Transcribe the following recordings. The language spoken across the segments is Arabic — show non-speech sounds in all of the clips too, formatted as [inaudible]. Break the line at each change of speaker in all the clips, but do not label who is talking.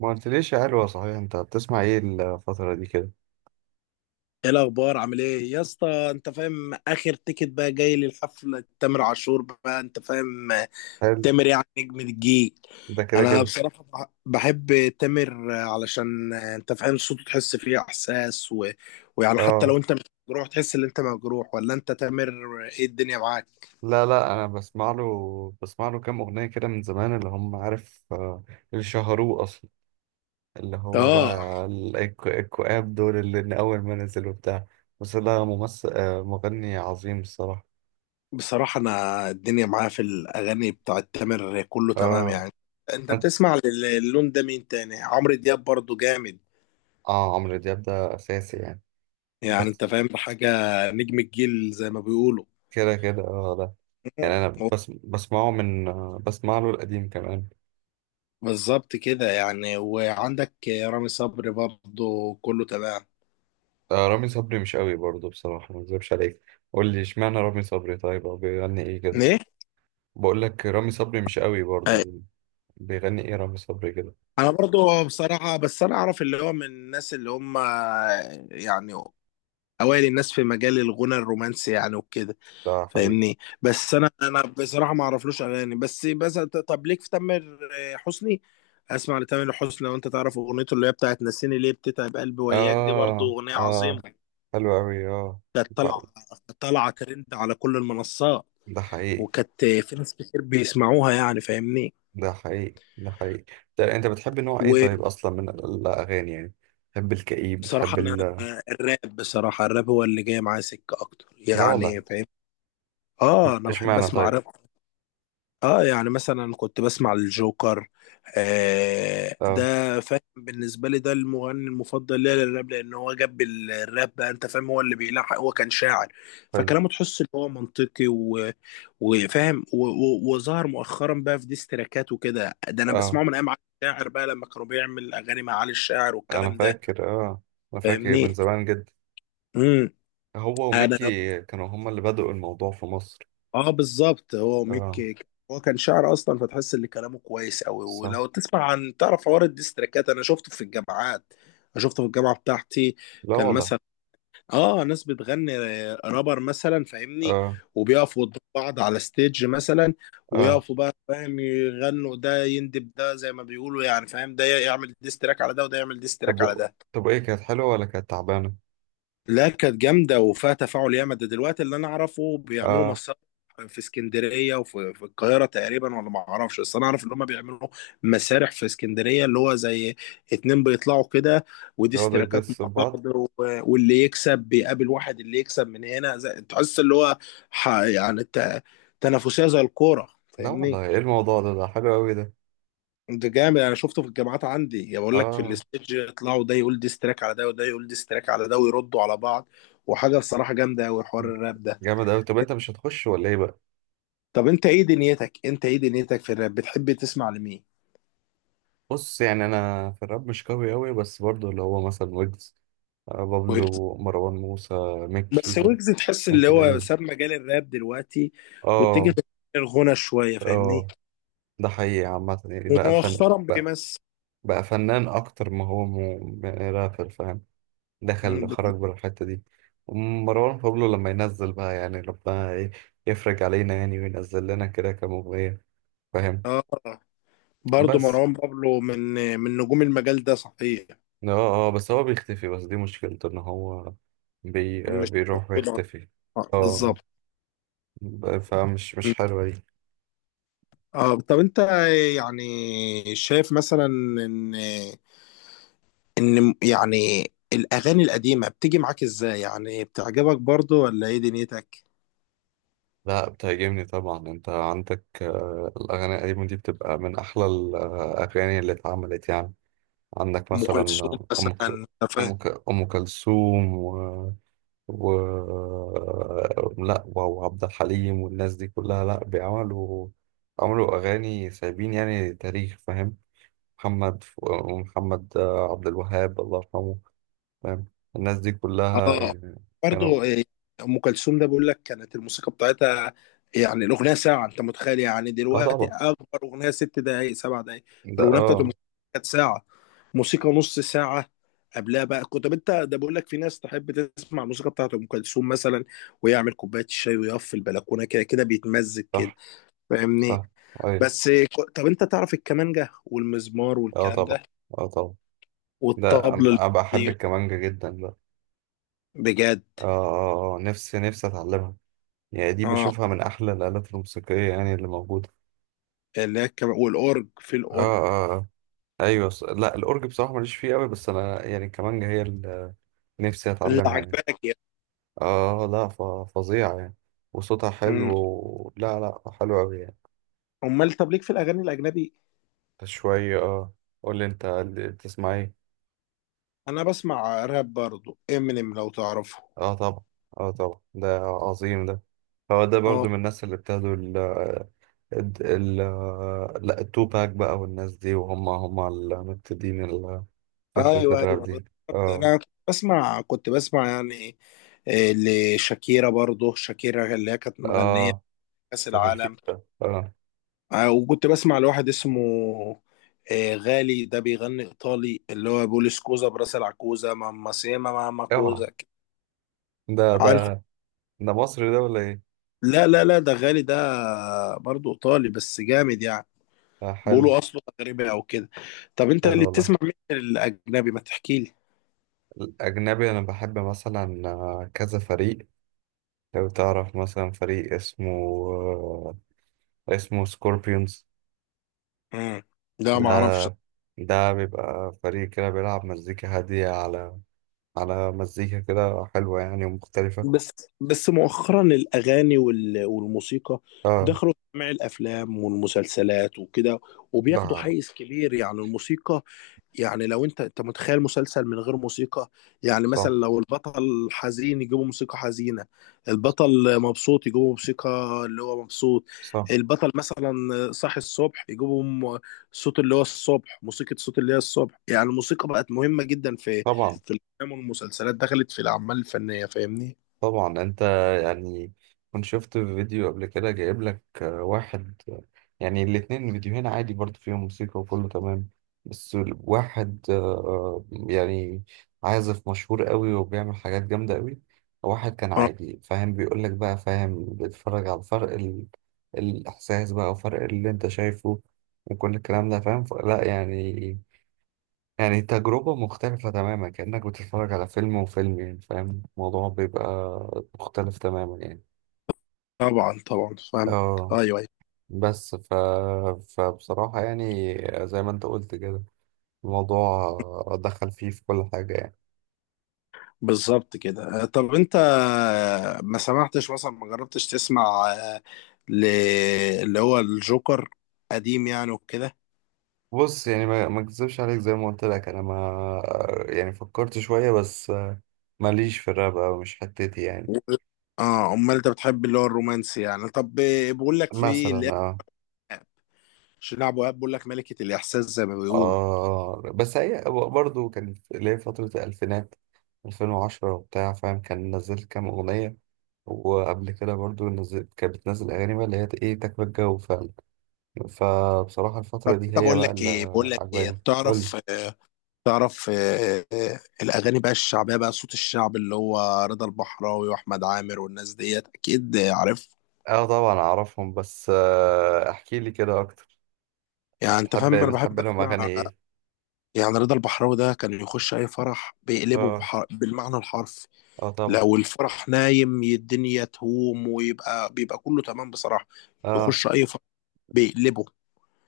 ما قلتليش يا حلوة، صحيح انت بتسمع ايه الفترة دي كده؟
ايه الاخبار؟ عامل ايه يا اسطى؟ انت فاهم، اخر تيكت بقى جاي للحفله تامر عاشور، بقى انت فاهم.
حلو.
تامر يعني نجم الجيل.
ده كده
انا
كده،
بصراحه بحب تامر علشان انت فاهم صوته، تحس فيه احساس، ويعني حتى لو
اه.
انت مش مجروح تحس ان انت مجروح، ولا انت تامر ايه الدنيا معاك؟
لا لا، انا بسمع له، كام اغنية كده من زمان اللي هم عارف، اللي شهروه اصلا، اللي هو
اه.
بقى الكواب دول اللي من اول ما نزل وبتاع. بس ده ممثل، مغني عظيم الصراحة.
بصراحه انا الدنيا معايا في الاغاني بتاعت تامر كله تمام
اه،
يعني. انت
انت،
بتسمع اللون ده مين تاني؟ عمرو دياب برضو جامد،
اه عمرو دياب ده اساسي يعني.
يعني
بس
انت فاهم بحاجة. نجم الجيل زي ما بيقولوا.
كده كده، اه ده. يعني انا
[laughs]
بس بسمعه من، بسمع له القديم كمان.
بالظبط كده يعني. وعندك رامي صبري برضه كله تمام.
رامي صبري مش قوي برضه، بصراحة ما اكذبش عليك. قول لي اشمعنى رامي صبري طيب، او بيغني ايه كده؟
ايه؟
بقول لك رامي صبري مش قوي
أي.
برضه. بيغني ايه رامي صبري كده؟
انا برضه بصراحة بس انا اعرف اللي هو من الناس اللي هم يعني اوائل الناس في مجال الغنى الرومانسي يعني وكده.
ده حقيقي.
فاهمني، بس انا بصراحة ما اعرفلوش اغاني. بس طب ليك في تامر حسني. اسمع لتامر حسني، لو انت تعرف اغنيته اللي هي بتاعت نسيني ليه بتتعب قلبي وياك، دي برضه
اه
اغنية عظيمة.
اه، حلو قوي اه.
كانت
ب-
طالعة ترند على كل المنصات.
ده حقيقي،
وكانت في ناس كتير بيسمعوها يعني، فاهمني.
ده حقيقي، ده حقيقي. ده انت بتحب نوع ايه
وبصراحة
طيب اصلا من الاغاني يعني؟ بتحب الكئيب، بتحب
أنا الراب، بصراحة الراب هو اللي جاي معايا سكة أكتر
لا والله.
يعني، فاهم. آه، أنا بحب
اشمعنى
أسمع
طيب؟
راب. آه، يعني مثلا كنت بسمع الجوكر. آه،
اه
ده فاهم بالنسبة لي، ده المغني المفضل ليا للراب، لأن هو جاب الراب بقى، أنت فاهم، هو اللي بيلحق، هو كان شاعر.
حلو،
فكلامه تحس إن هو منطقي وفاهم وظهر مؤخرا بقى في ديستراكات وكده. ده انا بسمعه
اه.
من ايام علي الشاعر بقى، لما كانوا بيعمل اغاني مع علي الشاعر
انا
والكلام ده،
فاكر، اه. انا فاكر من
فاهمني.
زمان جدا.
امم
هو
انا،
وميكي كانوا هما اللي بدأوا الموضوع في مصر.
اه بالظبط، هو
اه.
ميكي. هو كان شاعر اصلا، فتحس ان كلامه كويس قوي.
صح.
ولو تسمع عن تعرف حوار الديستراكات، انا شفته في الجامعات. أنا شفته في الجامعه بتاعتي.
لا
كان
والله.
مثلا، اه، ناس بتغني رابر مثلا، فاهمني.
اه
وبيقفوا قدام بعض على ستيج مثلا،
اه.
ويقفوا بقى فاهم يغنوا، ده يندب ده زي ما بيقولوا، يعني فاهم، ده يعمل ديستراك على ده وده يعمل
طب
ديستراك على
و-
ده.
طب ايه، كانت حلوة ولا كانت تعبانة؟
لا كانت جامده وفيها تفاعل ياما. ده دلوقتي اللي انا اعرفه بيعملوا
اه.
مسرح في اسكندريه، وفي القاهره تقريبا، ولا ما اعرفش، بس انا اعرف ان هم بيعملوا مسارح في اسكندريه، اللي هو زي اتنين بيطلعوا كده، ودي
يقعدوا
اشتراكات
يدسوا
مع
في بعض.
بعض، واللي يكسب بيقابل واحد، اللي يكسب من هنا، زي تحس اللي هو يعني تنافسيه زي الكوره،
لا والله،
فاهمني.
ايه الموضوع ده؟ ده حلو قوي ده.
ده جامد، انا شفته في الجامعات عندي، يا بقول لك، في
اه،
الستيج يطلعوا، ده يقول ديس تراك على ده وده يقول ديس تراك على ده ويردوا على بعض. وحاجه بصراحه جامده قوي حوار الراب ده.
جامد قوي. طب انت مش هتخش ولا ايه بقى؟
طب انت ايه دنيتك، في الراب؟ بتحب تسمع لمين؟
بص، يعني انا في الراب مش قوي قوي، بس برضو اللي هو مثلا ويجز، آه،
ويجز.
بابلو، مروان موسى، ميك
بس
كيزا،
ويجز تحس اللي
ميك
هو
القديم.
ساب مجال الراب دلوقتي، واتجه
اه
في الغنى شويه، فاهمني.
اه. ده حقيقي، عامة يعني بقى فن.
ومؤخرا بيمثل.
بقى فنان اكتر ما هو رابر، فاهم؟ دخل
مم،
خرج
بالظبط.
بالحتة دي. مروان بابلو لما ينزل بقى يعني، ربنا يفرج علينا، يعني وينزل لنا كده كمغنية، فاهم؟
اه، برضه
بس
مروان بابلو من نجوم المجال ده صحيح.
اه اه، بس هو بيختفي، بس دي مشكلته ان هو بي آه،
مش
بيروح
موجود.
ويختفي.
آه،
اه،
بالظبط.
فمش، مش حلوة دي.
اه. طب انت يعني شايف مثلا ان يعني الاغاني القديمه بتيجي معاك ازاي؟ يعني بتعجبك برضو ولا ايه دنيتك؟
لا، بتهاجمني طبعا، انت عندك، الاغاني القديمة دي بتبقى من احلى الاغاني اللي اتعملت يعني. عندك
ام
مثلا
كلثوم
أم ك...
مثلا.
أم كلثوم، و... لا، وعبد الحليم والناس دي كلها، لا بيعملوا، عملوا أغاني سايبين يعني تاريخ، فاهم؟ محمد ف- محمد عبد الوهاب الله يرحمه، فاهم؟ الناس دي كلها
اه،
يعني كانوا.
برضه إيه، ام كلثوم ده بقول لك، كانت الموسيقى بتاعتها يعني الاغنيه ساعه. انت متخيل؟ يعني
اه
دلوقتي
طبعا،
اكبر اغنيه 6 دقائق، 7 دقائق.
ده
الاغنيه بتاعت ام
اه.
كلثوم كانت ساعه، موسيقى نص ساعه قبلها بقى. كنت، طب انت ده بقول لك، في ناس تحب تسمع الموسيقى بتاعت ام كلثوم مثلا، ويعمل كوبايه الشاي ويقف في البلكونه كده كده بيتمزج كده،
صح
فاهمني.
صح. ايوه.
بس طب انت تعرف الكمانجه والمزمار
اه
والكلام
طبعا.
ده
اه طبعا، ده
والطبل
أنا بحب
البلدي؟
الكمانجة جدا ده.
بجد.
اه اه اه، نفسي اتعلمها يعني. دي
اه،
بشوفها من أحلى الآلات الموسيقية يعني اللي موجودة.
اللي هي والاورج، في
اه
الاورج
اه اه. أيوة، لا، الأورج بصراحة ماليش فيه أوي، بس أنا يعني كمانجا هي اللي نفسي
اللي
أتعلمها يعني.
عجبانك يعني.
اه لا، فظيعة يعني. وصوتها حلو
امم
لا لا، حلو أوي يعني.
امال طب ليك في الاغاني الاجنبي؟
شوية، اه. قول لي أنت اللي بتسمع إيه؟
انا بسمع راب برضو، امينيم لو تعرفه.
اه طبعا. اه طبعا، ده عظيم ده. هو ده
اه،
برضو من الناس اللي ابتدوا ال ال- لا، التوباك بقى والناس دي، وهم هم المبتدئين فكرة
ايوه
الراب
ايوه
دي.
بالظبط،
اه
انا كنت بسمع يعني آه، لشاكيرا، برضو شاكيرا اللي هي كانت مغنيه في
اه.
كاس
بتاعت
العالم.
الفيفا، اه.
وكنت بسمع لواحد اسمه غالي، ده بيغني ايطالي، اللي هو بيقول سكوزا براس العكوزه ماما سيما ماما
اوعى.
كوزا،
ده ده،
عارف.
ده مصري ده ولا ايه؟
لا لا لا، ده غالي ده برضو ايطالي، بس جامد يعني.
آه حلو.
بيقولوا اصله مغربي او كده. طب انت
حلو
اللي
والله.
بتسمع مين الاجنبي؟ ما تحكي لي.
الأجنبي أنا بحب مثلا، كذا فريق، لو تعرف مثلا فريق اسمه، آه، اسمه سكوربيونز.
امم لا
ده،
ما اعرفش.
ده بيبقى فريق كده بيلعب مزيكا هادية، على على مزيكا كده حلوة يعني ومختلفة.
بس بس مؤخرا الاغاني والموسيقى
اه.
دخلوا في جميع الافلام والمسلسلات وكده، وبياخدوا
ده.
حيز كبير يعني الموسيقى. يعني لو انت متخيل مسلسل من غير موسيقى، يعني مثلا
صح
لو البطل حزين يجيبوا موسيقى حزينة، البطل مبسوط يجيبوا موسيقى اللي هو مبسوط،
صح.
البطل مثلا صاحي الصبح يجيبوا صوت اللي هو الصبح، موسيقى صوت اللي هي الصبح، يعني الموسيقى بقت مهمة جدا في
طبعا
في الافلام والمسلسلات، دخلت في الاعمال الفنية، فاهمني.
طبعا. انت، يعني كنت شفت فيديو قبل كده جايب لك، واحد، يعني الاتنين فيديوهين عادي برضه، فيهم موسيقى وكله تمام. بس واحد، يعني عازف مشهور قوي وبيعمل حاجات جامدة قوي، واحد كان
اه
عادي، فاهم؟ بيقول لك بقى، فاهم؟ بيتفرج على فرق الإحساس بقى، وفرق اللي انت شايفه، وكل الكلام ده، فاهم؟ لا يعني، يعني تجربة مختلفة تماما، كأنك بتتفرج على فيلم وفيلم يعني، فاهم؟ الموضوع بيبقى مختلف تماما يعني.
طبعا، طبعا فاهمك.
اه.
ايوه ايوه،
بس فبصراحة يعني، زي ما انت قلت كده، الموضوع دخل فيه في كل حاجة يعني.
بالظبط كده. طب انت ما سمعتش مثلا؟ ما جربتش تسمع ل- اللي هو الجوكر قديم يعني وكده؟
بص، يعني ما اكذبش عليك، زي ما قلت لك انا ما، يعني فكرت شوية، بس ماليش في الراب أوي، مش حتتي يعني.
و- اه، امال انت بتحب اللي هو الرومانسي يعني؟ طب بقول لك في
مثلا
اللي هي
اه.
شيرين ابو وهاب، بقول لك ملكة الاحساس زي ما بيقولوا.
آه، بس هي برضه كان اللي هي فترة الألفينات 2010 وبتاع، فاهم؟ كان نزلت كام أغنية، وقبل كده برضه نزلت، كانت بتنزل أغاني بقى اللي هي إيه، تكبر الجو فعلا. فبصراحة الفترة دي
طب
هي
بقول
بقى
لك
اللي
ايه بقول لك ايه
عجباني. قولي.
تعرف الاغاني بقى الشعبيه بقى، صوت الشعب، اللي هو رضا البحراوي واحمد عامر والناس ديت، اكيد عارف.
اه طبعا أعرفهم، بس آه، احكي لي كده أكتر.
يعني انت
بتحب
فاهم، انا
بتحب
بحب
لهم أغاني
اسمع.
إيه؟
يعني رضا البحراوي ده كان يخش اي فرح بيقلبه
اه
بالمعنى الحرفي.
اه طبعا.
لو الفرح نايم الدنيا تهوم، ويبقى كله تمام بصراحة.
اه.
يخش أي فرح بيقلبه.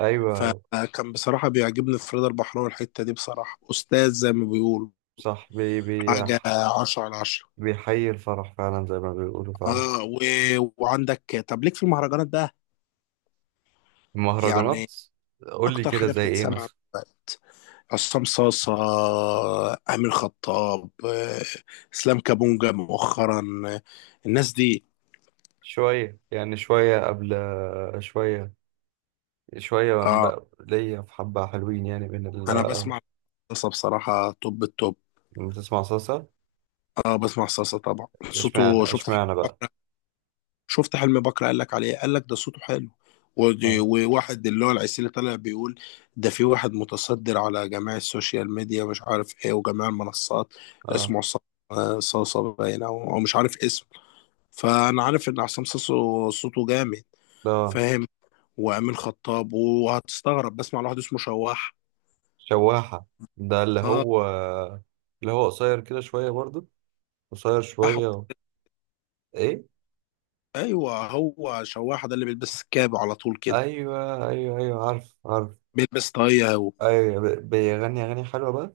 أيوه.
فكان بصراحة بيعجبني، فريد البحراوي الحتة دي بصراحة أستاذ زي ما بيقولوا.
صح. بي بي
حاجة 10 على 10.
بيحيي الفرح فعلا زي ما بيقولوا فعلا.
اه، وعندك، طب ليك في المهرجانات بقى؟ يعني
المهرجانات. قول لي
أكتر
كده
حاجة
زي ايه
بتتسمع
مثلا.
دلوقتي، عصام صاصة، أمين خطاب، إسلام كابونجا مؤخرا، آه، الناس دي.
شوية يعني، شوية قبل، شوية، شوية من
اه،
بقى ليا في حبة حلوين يعني من ال.
أنا بسمع صاصة بصراحة، توب التوب.
من بتسمع صلصة.
اه، بسمع صلصة طبعا، صوته،
اشمعنى
شفت حلم
اشمعنى بقى.
بكرة. قال لك عليه، قال لك ده صوته حلو.
اه
وواحد اللي هو العسيلي طالع بيقول، ده في واحد متصدر على جميع السوشيال ميديا مش عارف ايه، وجميع المنصات،
اه.
اسمه عصام، صاصة باين، او مش عارف اسمه، فانا عارف ان عصام صاصة صوته جامد،
ده
فاهم. وامين خطاب، وهتستغرب، بسمع لواحد اسمه شواح.
شواحة، ده اللي
اه،
هو، اللي هو قصير كده شوية برضو، قصير
أحمد.
شوية. ايه.
ايوه، هو شواح ده اللي بيلبس كاب على طول كده،
ايوه ايوه ايوه، عارف عارف.
بيلبس طاقية هو.
ايوه، بيغني اغاني حلوة بقى.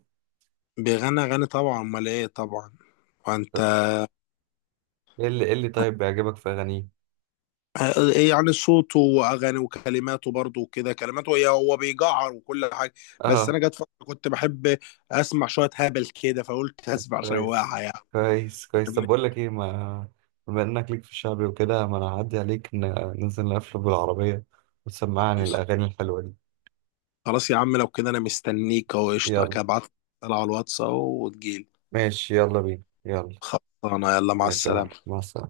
بيغني أغاني طبعا، أمال إيه، طبعا. فأنت،
طب ايه اللي طيب بيعجبك في اغانيه؟
إيه يعني، صوته وأغاني وكلماته برضه وكده، كلماته هي، هو بيجعر وكل حاجة. بس أنا
اه.
جت فترة كنت بحب أسمع شوية هبل كده، فقلت [laughs] أسمع شوية
كويس.
يعني،
كويس كويس. طب
فاهمني؟
بقول لك ايه، ما بما انك ليك في الشعبي وكده، ما انا هعدي عليك، ننزل نقفل بالعربية، وتسمعني الاغاني الحلوة دي.
خلاص يا عم، لو كده أنا مستنيك أهو، قشطة
يلا.
كده، ابعت لي على الواتس أهو وتجيلي.
ماشي، يلا بينا يلا.
خلصانة، يلا مع
ماشي يا معلم،
السلامة.
مع السلامة.